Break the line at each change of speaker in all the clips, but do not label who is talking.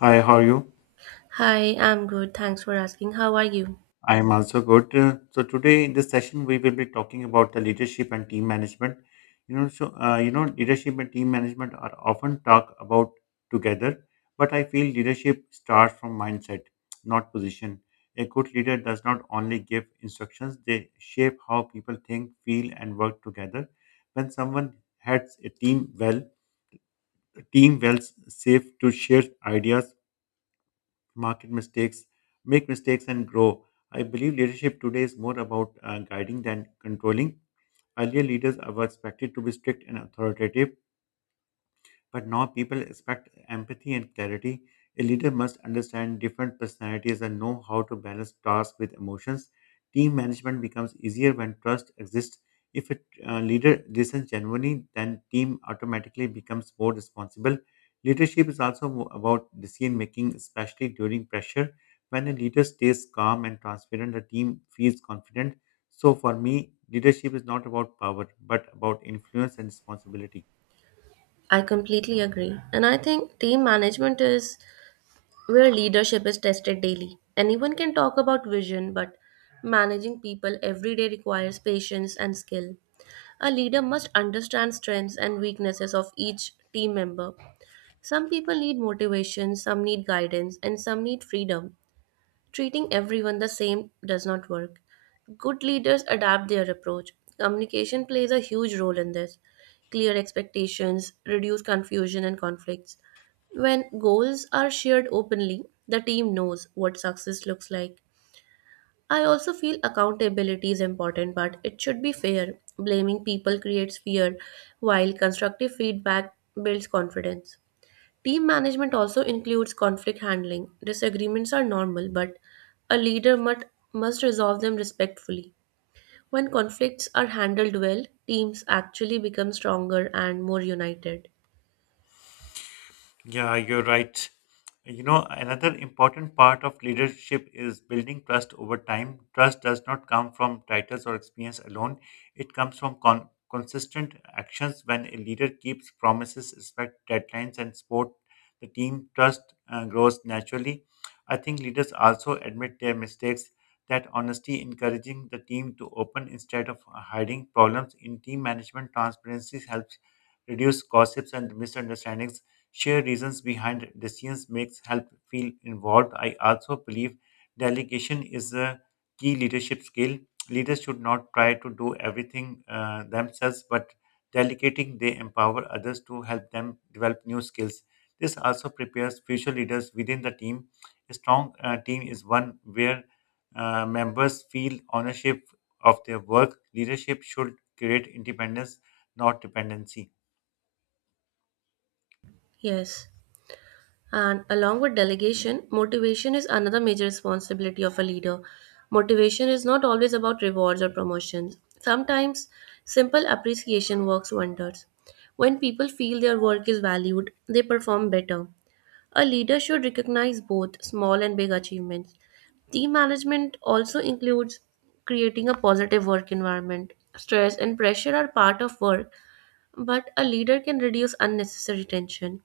Hi, how are you?
Hi, I'm good. Thanks for asking. How are you?
I am also good. So today in this session, we will be talking about the leadership and team management. Leadership and team management are often talked about together, but I feel leadership starts from mindset, not position. A good leader does not only give instructions; they shape how people think, feel, and work together. When someone heads a team well, a team feels safe to share ideas market mistakes, make mistakes, and grow. I believe leadership today is more about guiding than controlling. Earlier leaders were expected to be strict and authoritative, but now people expect empathy and clarity. A leader must understand different personalities and know how to balance tasks with emotions. Team management becomes easier when trust exists. If a leader listens genuinely, then team automatically becomes more responsible. Leadership is also about decision making, especially during pressure. When a leader stays calm and transparent, the team feels confident. So for me, leadership is not about power, but about influence and responsibility.
I completely agree. And I think team management is where leadership is tested daily. Anyone can talk about vision, but managing people every day requires patience and skill. A leader must understand strengths and weaknesses of each team member. Some people need motivation, some need guidance, and some need freedom. Treating everyone the same does not work. Good leaders adapt their approach. Communication plays a huge role in this. Clear expectations reduce confusion and conflicts. When goals are shared openly, the team knows what success looks like. I also feel accountability is important, but it should be fair. Blaming people creates fear, while constructive feedback builds confidence. Team management also includes conflict handling. Disagreements are normal, but a leader must resolve them respectfully. When conflicts are handled well, teams actually become stronger and more united.
Yeah, you're right. You know, another important part of leadership is building trust over time. Trust does not come from titles or experience alone, it comes from consistent actions. When a leader keeps promises, respect deadlines, and support the team, trust grows naturally. I think leaders also admit their mistakes. That honesty, encouraging the team to open instead of hiding problems in team management, transparency helps reduce gossips and misunderstandings share reasons behind decisions makes help feel involved. I also believe delegation is a key leadership skill. Leaders should not try to do everything themselves, but delegating they empower others to help them develop new skills. This also prepares future leaders within the team. A strong team is one where members feel ownership of their work. Leadership should create independence, not dependency.
Yes. And along with delegation, motivation is another major responsibility of a leader. Motivation is not always about rewards or promotions. Sometimes simple appreciation works wonders. When people feel their work is valued, they perform better. A leader should recognize both small and big achievements. Team management also includes creating a positive work environment. Stress and pressure are part of work, but a leader can reduce unnecessary tension.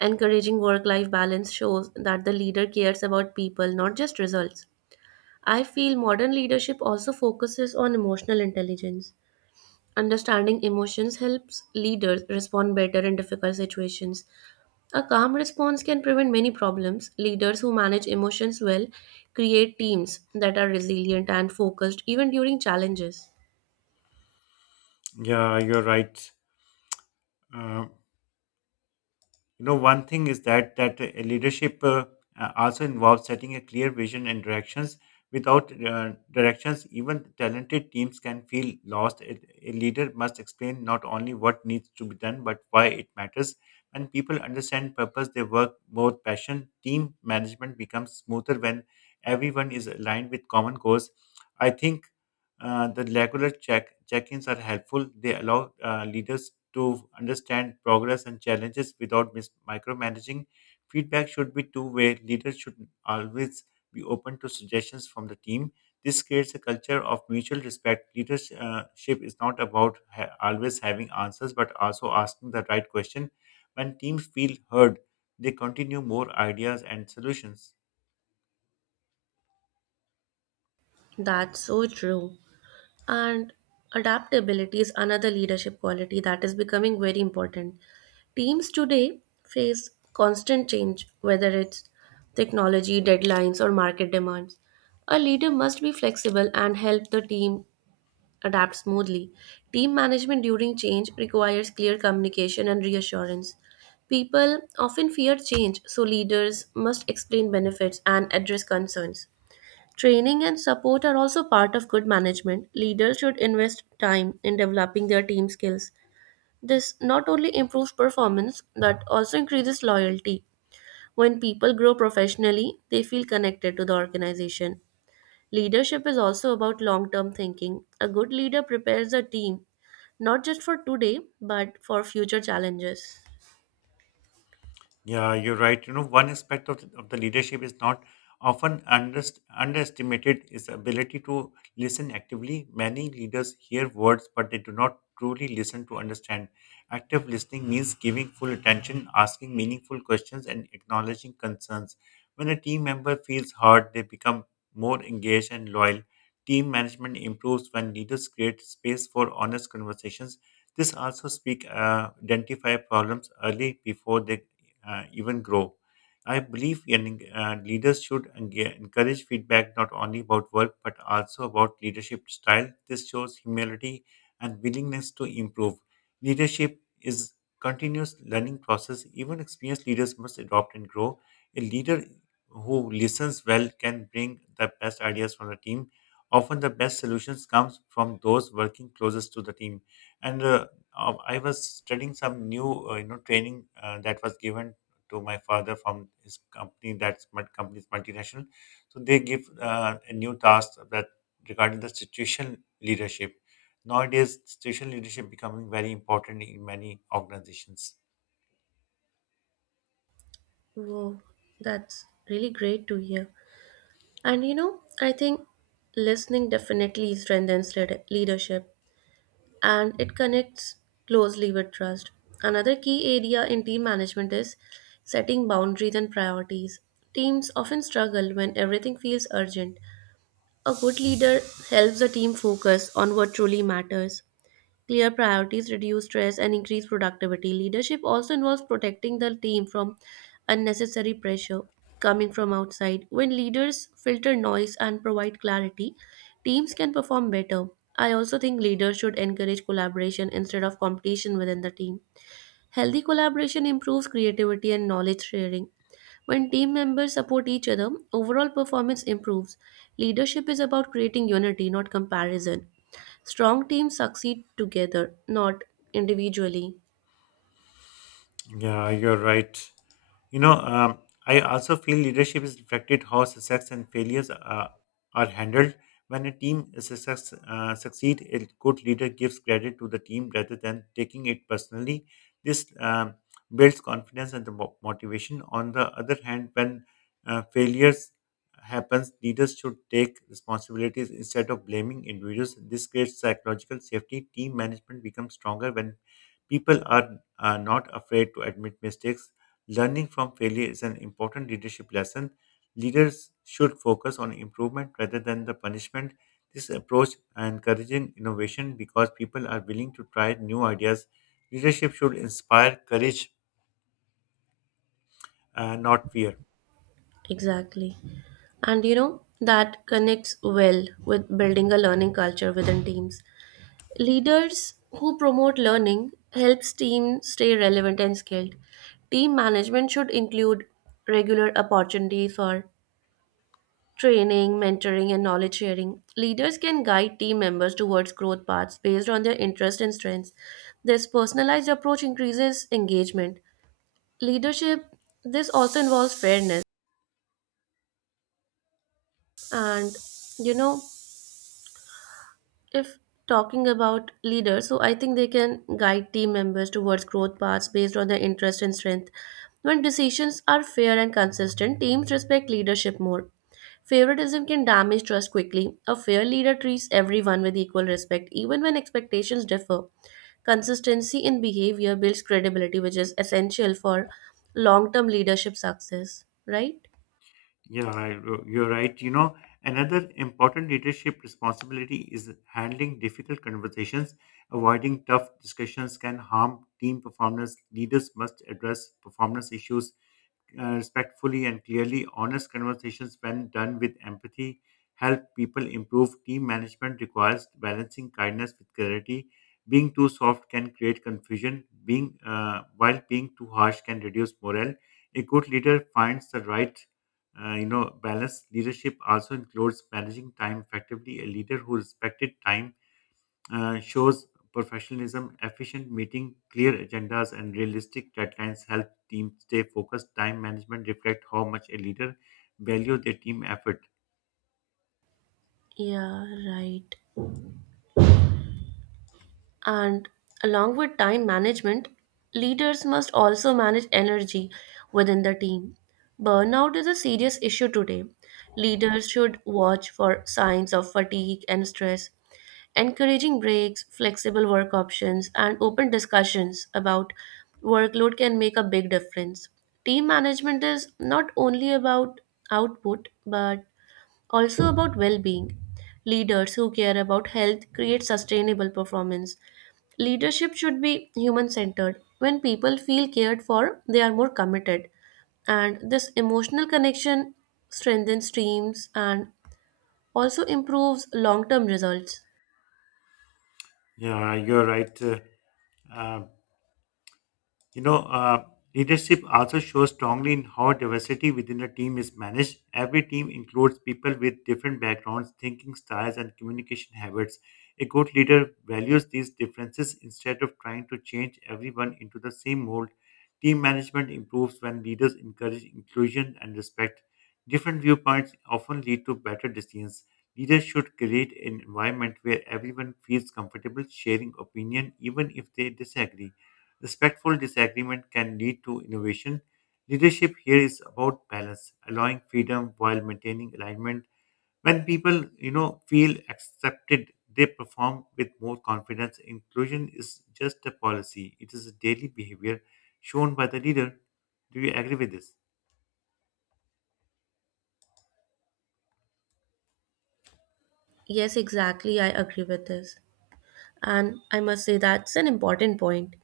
Encouraging work life balance shows that the leader cares about people, not just results. I feel modern leadership also focuses on emotional intelligence. Understanding emotions helps leaders respond better in difficult situations. A calm response can prevent many problems. Leaders who manage emotions well create teams that are resilient and focused even during challenges.
Yeah, you're right. Um, you know, one thing is that leadership also involves setting a clear vision and directions without directions, even talented teams can feel lost. A leader must explain not only what needs to be done but why it matters. When people understand purpose they work more passion team management becomes smoother when everyone is aligned with common goals. I think the regular check-ins are helpful. They allow leaders to understand progress and challenges without micromanaging. Feedback should be two-way. Leaders should always be open to suggestions from the team. This creates a culture of mutual respect. Leadership is not about always having answers, but also asking the right question. When teams feel heard, they continue more ideas and solutions.
That's so true. And adaptability is another leadership quality that is becoming very important. Teams today face constant change, whether it's technology, deadlines, or market demands. A leader must be flexible and help the team adapt smoothly. Team management during change requires clear communication and reassurance. People often fear change, so leaders must explain benefits and address concerns. Training and support are also part of good management. Leaders should invest time in developing their team skills. This not only improves performance but also increases loyalty. When people grow professionally, they feel connected to the organization. Leadership is also about long term thinking. A good leader prepares a team not just for today but for future challenges.
Yeah, you're right. You know, one aspect of the leadership is not often underestimated is the ability to listen actively. Many leaders hear words, but they do not truly listen to understand. Active listening means giving full attention, asking meaningful questions, and acknowledging concerns. When a team member feels heard, they become more engaged and loyal. Team management improves when leaders create space for honest conversations. This also speak identify problems early before they even grow. I believe leaders should encourage feedback not only about work but also about leadership style. This shows humility and willingness to improve. Leadership is continuous learning process. Even experienced leaders must adopt and grow. A leader who listens well can bring the best ideas from the team. Often the best solutions comes from those working closest to the team. And I was studying some new, training that was given to my father from his company, that's my company's multinational, so they give a new task that regarding the situation leadership. Nowadays situation leadership becoming very important in many organizations.
Whoa, that's really great to hear. And you know, I think listening definitely strengthens leadership, and it connects closely with trust. Another key area in team management is setting boundaries and priorities. Teams often struggle when everything feels urgent. A good leader helps the team focus on what truly matters. Clear priorities reduce stress and increase productivity. Leadership also involves protecting the team from unnecessary pressure coming from outside. When leaders filter noise and provide clarity, teams can perform better. I also think leaders should encourage collaboration instead of competition within the team. Healthy collaboration improves creativity and knowledge sharing. When team members support each other, overall performance improves. Leadership is about creating unity, not comparison. Strong teams succeed together, not individually.
Yeah, you're right. You know, um, I also feel leadership is reflected how success and failures are handled. When a team is succeed, a good leader gives credit to the team rather than taking it personally. This builds confidence and the motivation. On the other hand, when failures happens, leaders should take responsibilities instead of blaming individuals. This creates psychological safety. Team management becomes stronger when people are not afraid to admit mistakes. Learning from failure is an important leadership lesson. Leaders should focus on improvement rather than the punishment. This approach encouraging innovation because people are willing to try new ideas. Leadership should inspire courage, not fear.
Exactly. And you know, that connects well with building a learning culture within teams. Leaders who promote learning helps team stay relevant and skilled. Team management should include regular opportunities for training, mentoring and knowledge sharing. Leaders can guide team members towards growth paths based on their interests and strengths. This personalized approach increases engagement. Leadership this also involves fairness. And you know, if talking about leaders, so I think they can guide team members towards growth paths based on their interest and strength. When decisions are fair and consistent, teams respect leadership more. Favoritism can damage trust quickly. A fair leader treats everyone with equal respect even when expectations differ. Consistency in behavior builds credibility, which is essential for long term leadership success, right?
Yeah, I- you're right. You know, another important leadership responsibility is handling difficult conversations. Avoiding tough discussions can harm team performance. Leaders must address performance issues respectfully and clearly. Honest conversations, when done with empathy, help people improve. Team management requires balancing kindness with clarity. Being too soft can create confusion. Being while being too harsh can reduce morale. A good leader finds the right, balance. Leadership also includes managing time effectively. A leader who respected time shows professionalism, efficient meeting, clear agendas, and realistic deadlines help teams stay focused. Time management reflect how much a leader value their team effort.
Yeah, right. And along with time management, leaders must also manage energy within the team. Burnout is a serious issue today. Leaders should watch for signs of fatigue and stress. Encouraging breaks, flexible work options, and open discussions about workload can make a big difference. Team management is not only about output, but also about well-being. Leaders who care about health create sustainable performance. Leadership should be human-centered. When people feel cared for, they are more committed. And this emotional connection strengthens teams and also improves long-term results.
Yeah, you're right. Uh, uh, You know, uh, Leadership also shows strongly in how diversity within a team is managed. Every team includes people with different backgrounds, thinking styles, and communication habits. A good leader values these differences instead of trying to change everyone into the same mold. Team management improves when leaders encourage inclusion and respect. Different viewpoints often lead to better decisions. Leaders should create an environment where everyone feels comfortable sharing opinion even if they disagree. Respectful disagreement can lead to innovation. Leadership here is about balance, allowing freedom while maintaining alignment. When people, feel accepted, they perform with more confidence. Inclusion is just a policy; it is a daily behavior shown by the leader. Do you agree with this?
Yes, exactly. I agree with this. And I must say that's an important point.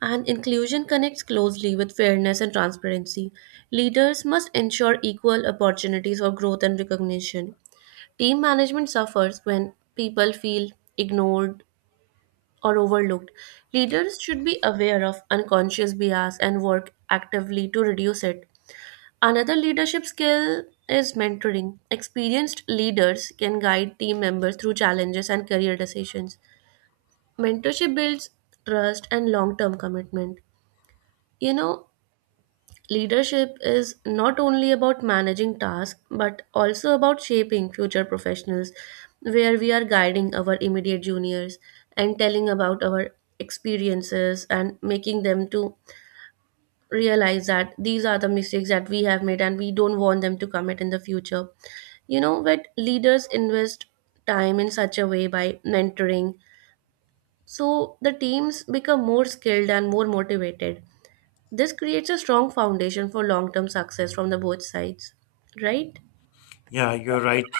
And inclusion connects closely with fairness and transparency. Leaders must ensure equal opportunities for growth and recognition. Team management suffers when people feel ignored or overlooked. Leaders should be aware of unconscious bias and work actively to reduce it. Another leadership skill is mentoring. Experienced leaders can guide team members through challenges and career decisions. Mentorship builds trust and long term commitment. You know, leadership is not only about managing tasks but also about shaping future professionals, where we are guiding our immediate juniors and telling about our experiences and making them to realize that these are the mistakes that we have made and we don't want them to commit in the future. You know, that leaders invest time in such a way by mentoring, so the teams become more skilled and more motivated. This creates a strong foundation for long term success from the both sides, right?
Yeah, you're right.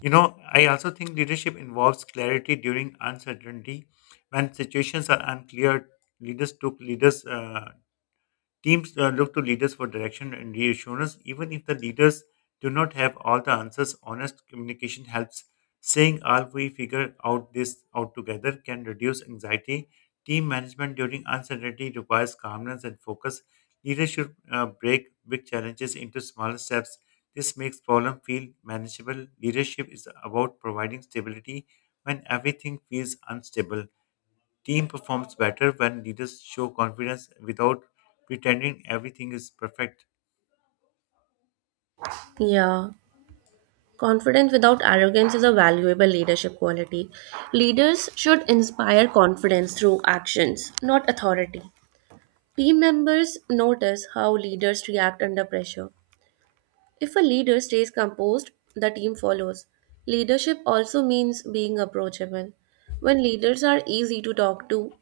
You know, I also think leadership involves clarity during uncertainty. When situations are unclear, leaders took leaders' Teams look to leaders for direction and reassurance, even if the leaders do not have all the answers. Honest communication helps. Saying, "All we figure out this out together," can reduce anxiety. Team management during uncertainty requires calmness and focus. Leaders should break big challenges into smaller steps. This makes problem feel manageable. Leadership is about providing stability when everything feels unstable. Team performs better when leaders show confidence without pretending everything is perfect.
Yeah. Confidence without arrogance is a valuable leadership quality. Leaders should inspire confidence through actions, not authority. Team members notice how leaders react under pressure. If a leader stays composed, the team follows. Leadership also means being approachable. When leaders are easy to talk to,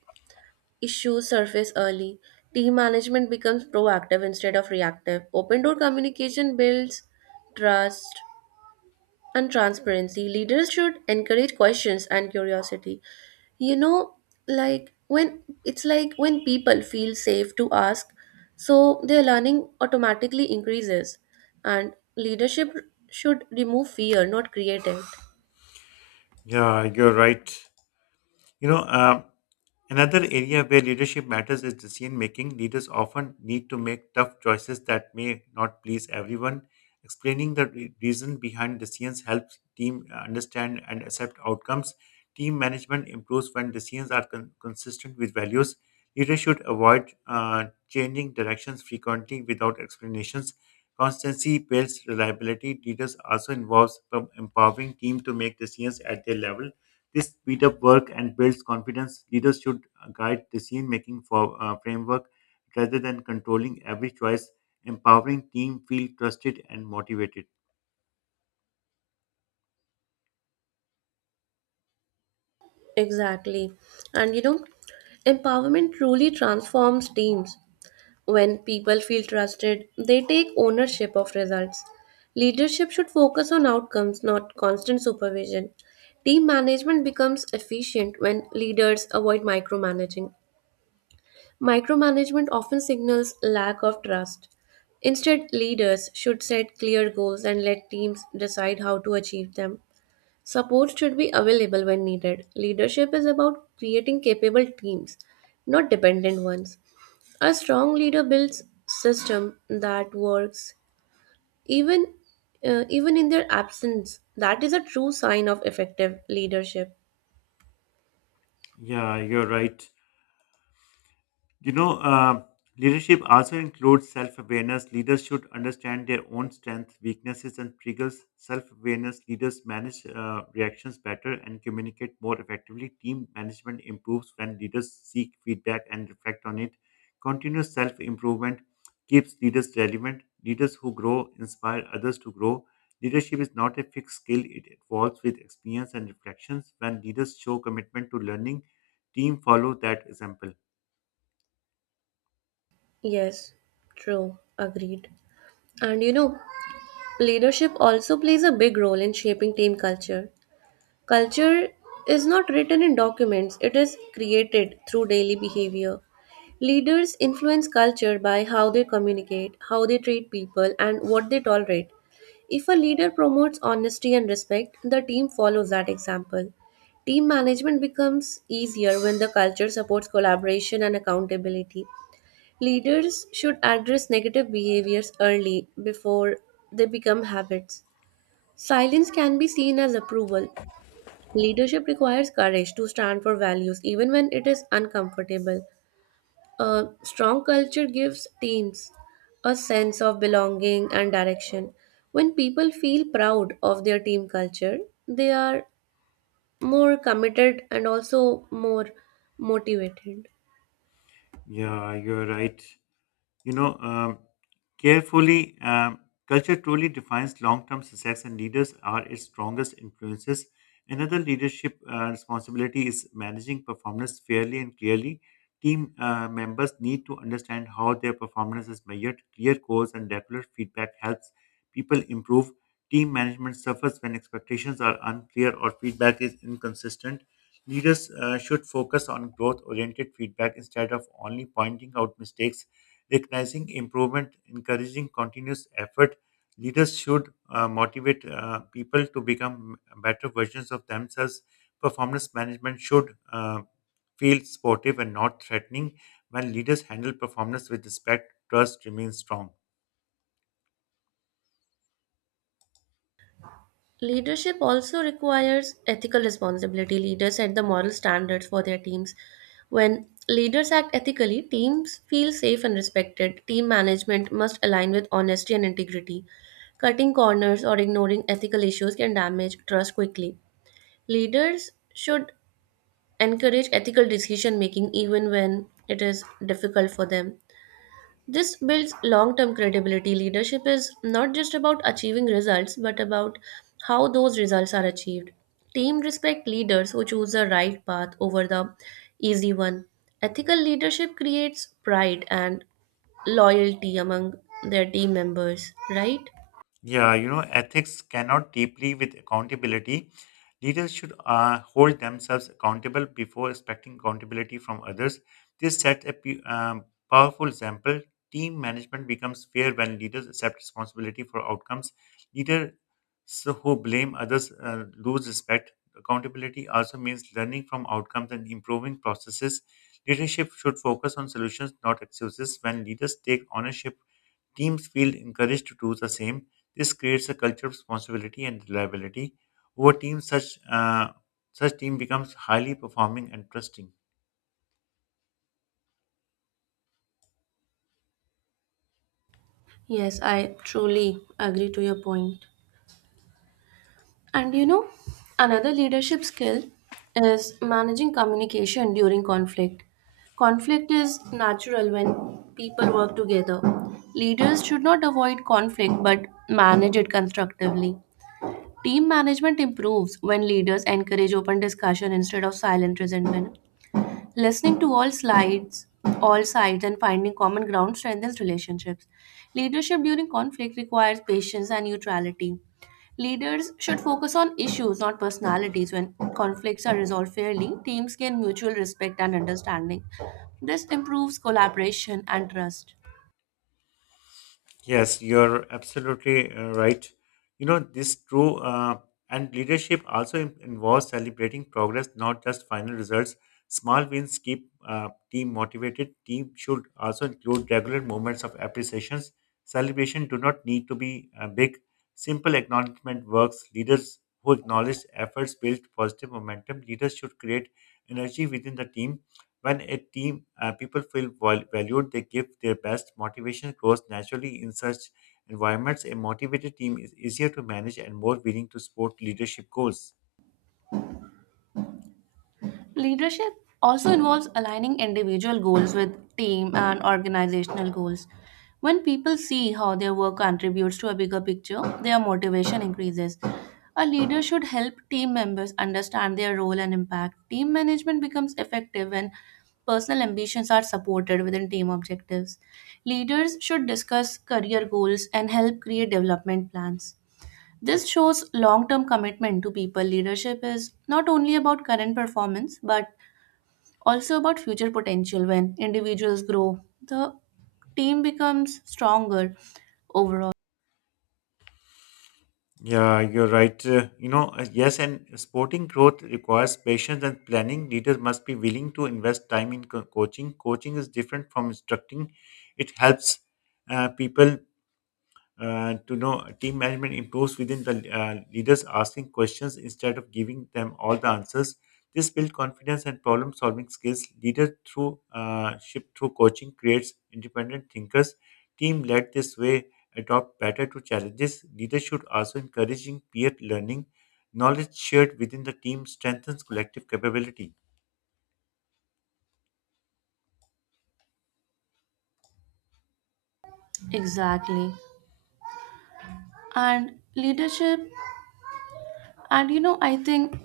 issues surface early. Team management becomes proactive instead of reactive. Open door communication builds trust and transparency. Leaders should encourage questions and curiosity. You know, like when it's like when people feel safe to ask, so their learning automatically increases. And leadership should remove fear, not create it.
Yeah, you're right. You know, um, Another area where leadership matters is decision making. Leaders often need to make tough choices that may not please everyone. Explaining the reason behind decisions helps team understand and accept outcomes. Team management improves when decisions are consistent with values. Leaders should avoid changing directions frequently without explanations. Constancy builds reliability. Leaders also involves empowering team to make decisions at their level. This speeds up work and builds confidence. Leaders should guide decision making for framework rather than controlling every choice. Empowering team feel trusted and motivated.
Exactly. And you know, empowerment truly transforms teams. When people feel trusted, they take ownership of results. Leadership should focus on outcomes, not constant supervision. Team management becomes efficient when leaders avoid micromanaging. Micromanagement often signals lack of trust. Instead, leaders should set clear goals and let teams decide how to achieve them. Support should be available when needed. Leadership is about creating capable teams, not dependent ones. A strong leader builds system that works even even in their absence. That is a true sign of effective leadership.
Yeah, you're right. You know, leadership also includes self awareness. Leaders should understand their own strengths, weaknesses, and triggers. Self awareness leaders manage reactions better and communicate more effectively. Team management improves when leaders seek feedback and reflect on it. Continuous self improvement keeps leaders relevant. Leaders who grow inspire others to grow. Leadership is not a fixed skill, it evolves with experience and reflections. When leaders show commitment to learning, team follow that example.
Yes, true, agreed. And you know, leadership also plays a big role in shaping team culture. Culture is not written in documents, it is created through daily behavior. Leaders influence culture by how they communicate, how they treat people, and what they tolerate. If a leader promotes honesty and respect, the team follows that example. Team management becomes easier when the culture supports collaboration and accountability. Leaders should address negative behaviors early before they become habits. Silence can be seen as approval. Leadership requires courage to stand for values even when it is uncomfortable. A strong culture gives teams a sense of belonging and direction. When people feel proud of their team culture, they are more committed and also more motivated.
Yeah, you're right. You know, um, carefully, um, Culture truly defines long term success, and leaders are its strongest influences. Another leadership responsibility is managing performance fairly and clearly. Team members need to understand how their performance is measured. Clear goals and regular feedback helps people improve. Team management suffers when expectations are unclear or feedback is inconsistent. Leaders should focus on growth oriented feedback instead of only pointing out mistakes, recognizing improvement, encouraging continuous effort. Leaders should motivate people to become better versions of themselves. Performance management should feel supportive and not threatening. When leaders handle performance with respect, trust remains strong.
Leadership also requires ethical responsibility. Leaders set the moral standards for their teams. When leaders act ethically, teams feel safe and respected. Team management must align with honesty and integrity. Cutting corners or ignoring ethical issues can damage trust quickly. Leaders should encourage ethical decision making even when it is difficult for them. This builds long term credibility. Leadership is not just about achieving results, but about how those results are achieved. Team respect leaders who choose the right path over the easy one. Ethical leadership creates pride and loyalty among their team members, right?
Yeah, you know, ethics cannot deeply with accountability. Leaders should hold themselves accountable before expecting accountability from others. This sets a powerful example. Team management becomes fair when leaders accept responsibility for outcomes. Leaders who blame others lose respect. Accountability also means learning from outcomes and improving processes. Leadership should focus on solutions, not excuses. When leaders take ownership, teams feel encouraged to do the same. This creates a culture of responsibility and reliability. Over teams, such team becomes highly performing and trusting.
Yes, I truly agree to your point. And you know, another leadership skill is managing communication during conflict. Conflict is natural when people work together. Leaders should not avoid conflict but manage it constructively. Team management improves when leaders encourage open discussion instead of silent resentment. Listening to all sides and finding common ground strengthens relationships. Leadership during conflict requires patience and neutrality. Leaders should focus on issues, not personalities. When conflicts are resolved fairly, teams gain mutual respect and understanding. This improves collaboration and trust.
Yes, you're absolutely right. You know, this true, and leadership also involves celebrating progress, not just final results. Small wins keep team motivated. Team should also include regular moments of appreciations. Celebration do not need to be big. Simple acknowledgement works. Leaders who acknowledge efforts build positive momentum. Leaders should create energy within the team. When a team people feel valued, they give their best. Motivation grows naturally in such environments. A motivated team is easier to manage and more willing to support leadership goals.
Leadership also involves aligning individual goals with team and organizational goals. When people see how their work contributes to a bigger picture, their motivation increases. A leader should help team members understand their role and impact. Team management becomes effective when personal ambitions are supported within team objectives. Leaders should discuss career goals and help create development plans. This shows long term commitment to people. Leadership is not only about current performance but also about future potential. When individuals grow, the team becomes stronger overall.
Yeah, you're right. Yes, and sporting growth requires patience and planning. Leaders must be willing to invest time in coaching. Coaching is different from instructing. It helps people to know team management improves within the leaders asking questions instead of giving them all the answers. This builds confidence and problem solving skills. Leader through ship through coaching creates independent thinkers. Team led this way adopt better to challenges. Leaders should also encouraging peer learning. Knowledge shared within the team strengthens collective capability.
Exactly. And leadership, and you know, I think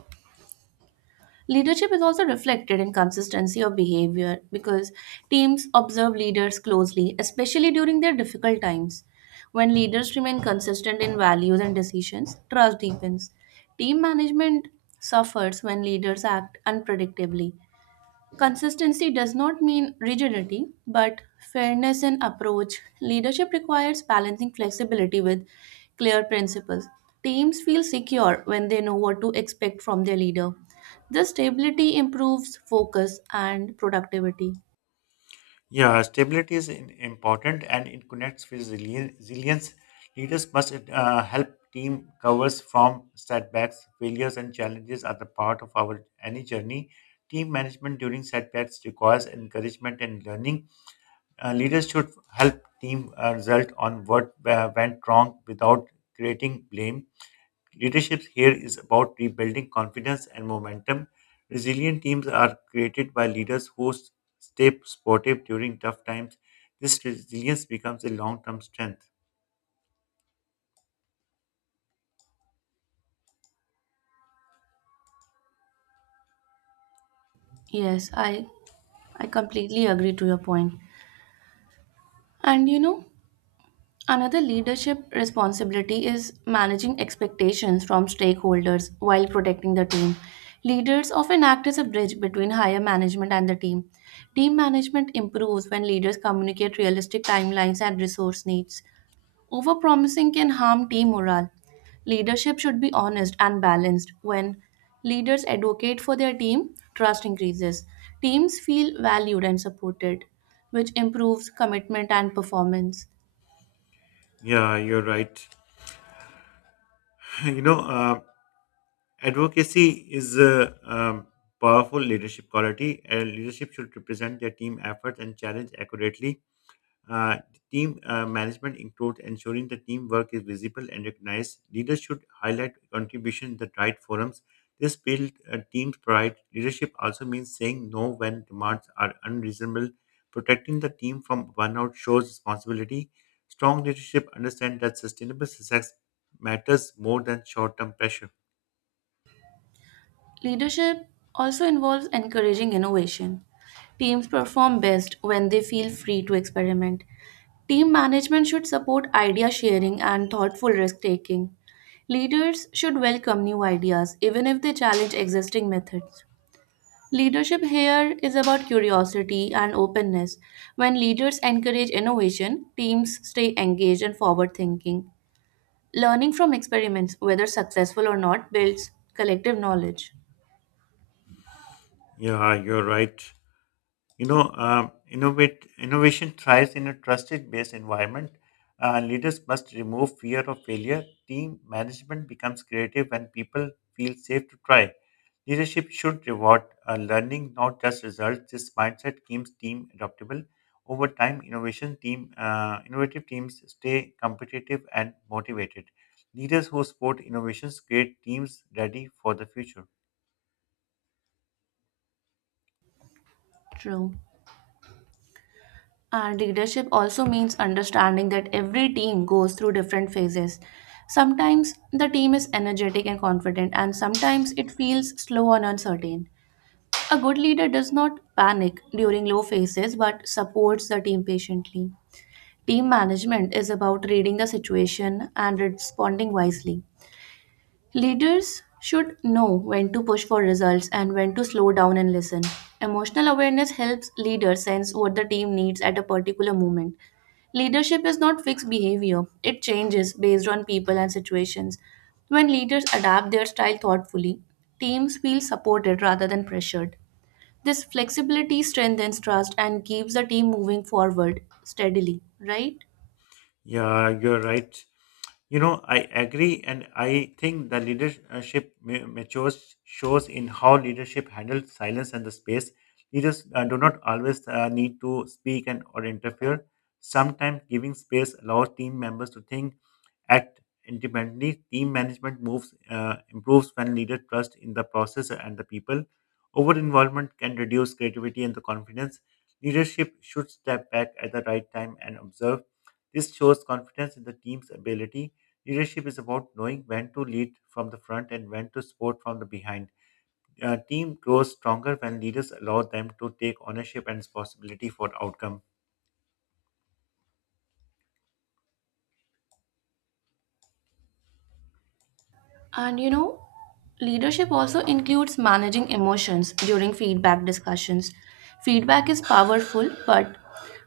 leadership is also reflected in consistency of behavior, because teams observe leaders closely, especially during their difficult times. When leaders remain consistent in values and decisions, trust deepens. Team management suffers when leaders act unpredictably. Consistency does not mean rigidity, but fairness in approach. Leadership requires balancing flexibility with clear principles. Teams feel secure when they know what to expect from their leader. This stability improves focus and productivity.
Yeah, stability is important and it connects with resilience. Leaders must help team covers from setbacks, failures, and challenges are the part of our any journey. Team management during setbacks requires encouragement and learning. Leaders should help team result on what went wrong without creating blame. Leadership here is about rebuilding confidence and momentum. Resilient teams are created by leaders who stay supportive during tough times. This resilience becomes a long term strength.
Yes, I completely agree to your point. And you know, another leadership responsibility is managing expectations from stakeholders while protecting the team. Leaders often act as a bridge between higher management and the team. Team management improves when leaders communicate realistic timelines and resource needs. Overpromising can harm team morale. Leadership should be honest and balanced. When leaders advocate for their team, trust increases. Teams feel valued and supported, which improves commitment and performance.
Yeah, you're right. You know, advocacy is a powerful leadership quality, and leadership should represent their team efforts and challenge accurately. Uh, Team management includes ensuring the teamwork is visible and recognized. Leaders should highlight contribution in the right forums. This builds a team's pride. Leadership also means saying no when demands are unreasonable. Protecting the team from burnout shows responsibility. Strong leadership understands that sustainable success matters more than short-term pressure.
Leadership also involves encouraging innovation. Teams perform best when they feel free to experiment. Team management should support idea sharing and thoughtful risk taking. Leaders should welcome new ideas, even if they challenge existing methods. Leadership here is about curiosity and openness. When leaders encourage innovation, teams stay engaged and forward thinking. Learning from experiments, whether successful or not, builds collective knowledge.
Yeah, you're right. Innovation thrives in a trusted based environment. Leaders must remove fear of failure. Team management becomes creative when people feel safe to try. Leadership should reward learning, not just results. This mindset keeps team adaptable. Over time, innovative teams stay competitive and motivated. Leaders who support innovations create teams ready for the future.
True. And leadership also means understanding that every team goes through different phases. Sometimes the team is energetic and confident, and sometimes it feels slow and uncertain. A good leader does not panic during low phases but supports the team patiently. Team management is about reading the situation and responding wisely. Leaders should know when to push for results and when to slow down and listen. Emotional awareness helps leaders sense what the team needs at a particular moment. Leadership is not fixed behavior, it changes based on people and situations. When leaders adapt their style thoughtfully, teams feel supported rather than pressured. This flexibility strengthens trust and keeps the team moving forward steadily, right?
Yeah, you're right. You know, I agree, and I think the leadership matures shows in how leadership handles silence and the space. Leaders do not always need to speak and or interfere. Sometimes giving space allows team members to think, act independently. Team management moves improves when leaders trust in the process and the people. Over involvement can reduce creativity and the confidence. Leadership should step back at the right time and observe. This shows confidence in the team's ability. Leadership is about knowing when to lead from the front and when to support from the behind. A team grows stronger when leaders allow them to take ownership and responsibility for outcome.
And you know, leadership also includes managing emotions during feedback discussions. Feedback is powerful, but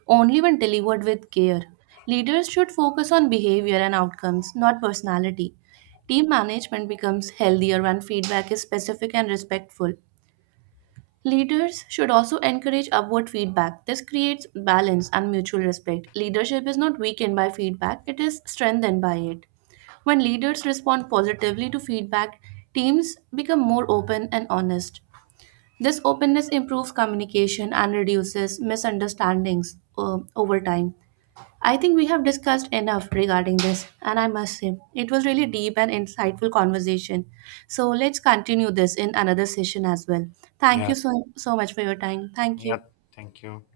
only when delivered with care. Leaders should focus on behavior and outcomes, not personality. Team management becomes healthier when feedback is specific and respectful. Leaders should also encourage upward feedback. This creates balance and mutual respect. Leadership is not weakened by feedback, it is strengthened by it. When leaders respond positively to feedback, teams become more open and honest. This openness improves communication and reduces misunderstandings over time. I think we have discussed enough regarding this, and I must say, it was really deep and insightful conversation. So let's continue this in another session as well. Thank you
Yeah,
so, so much for your time. Thank
yeah,
you.
thank you.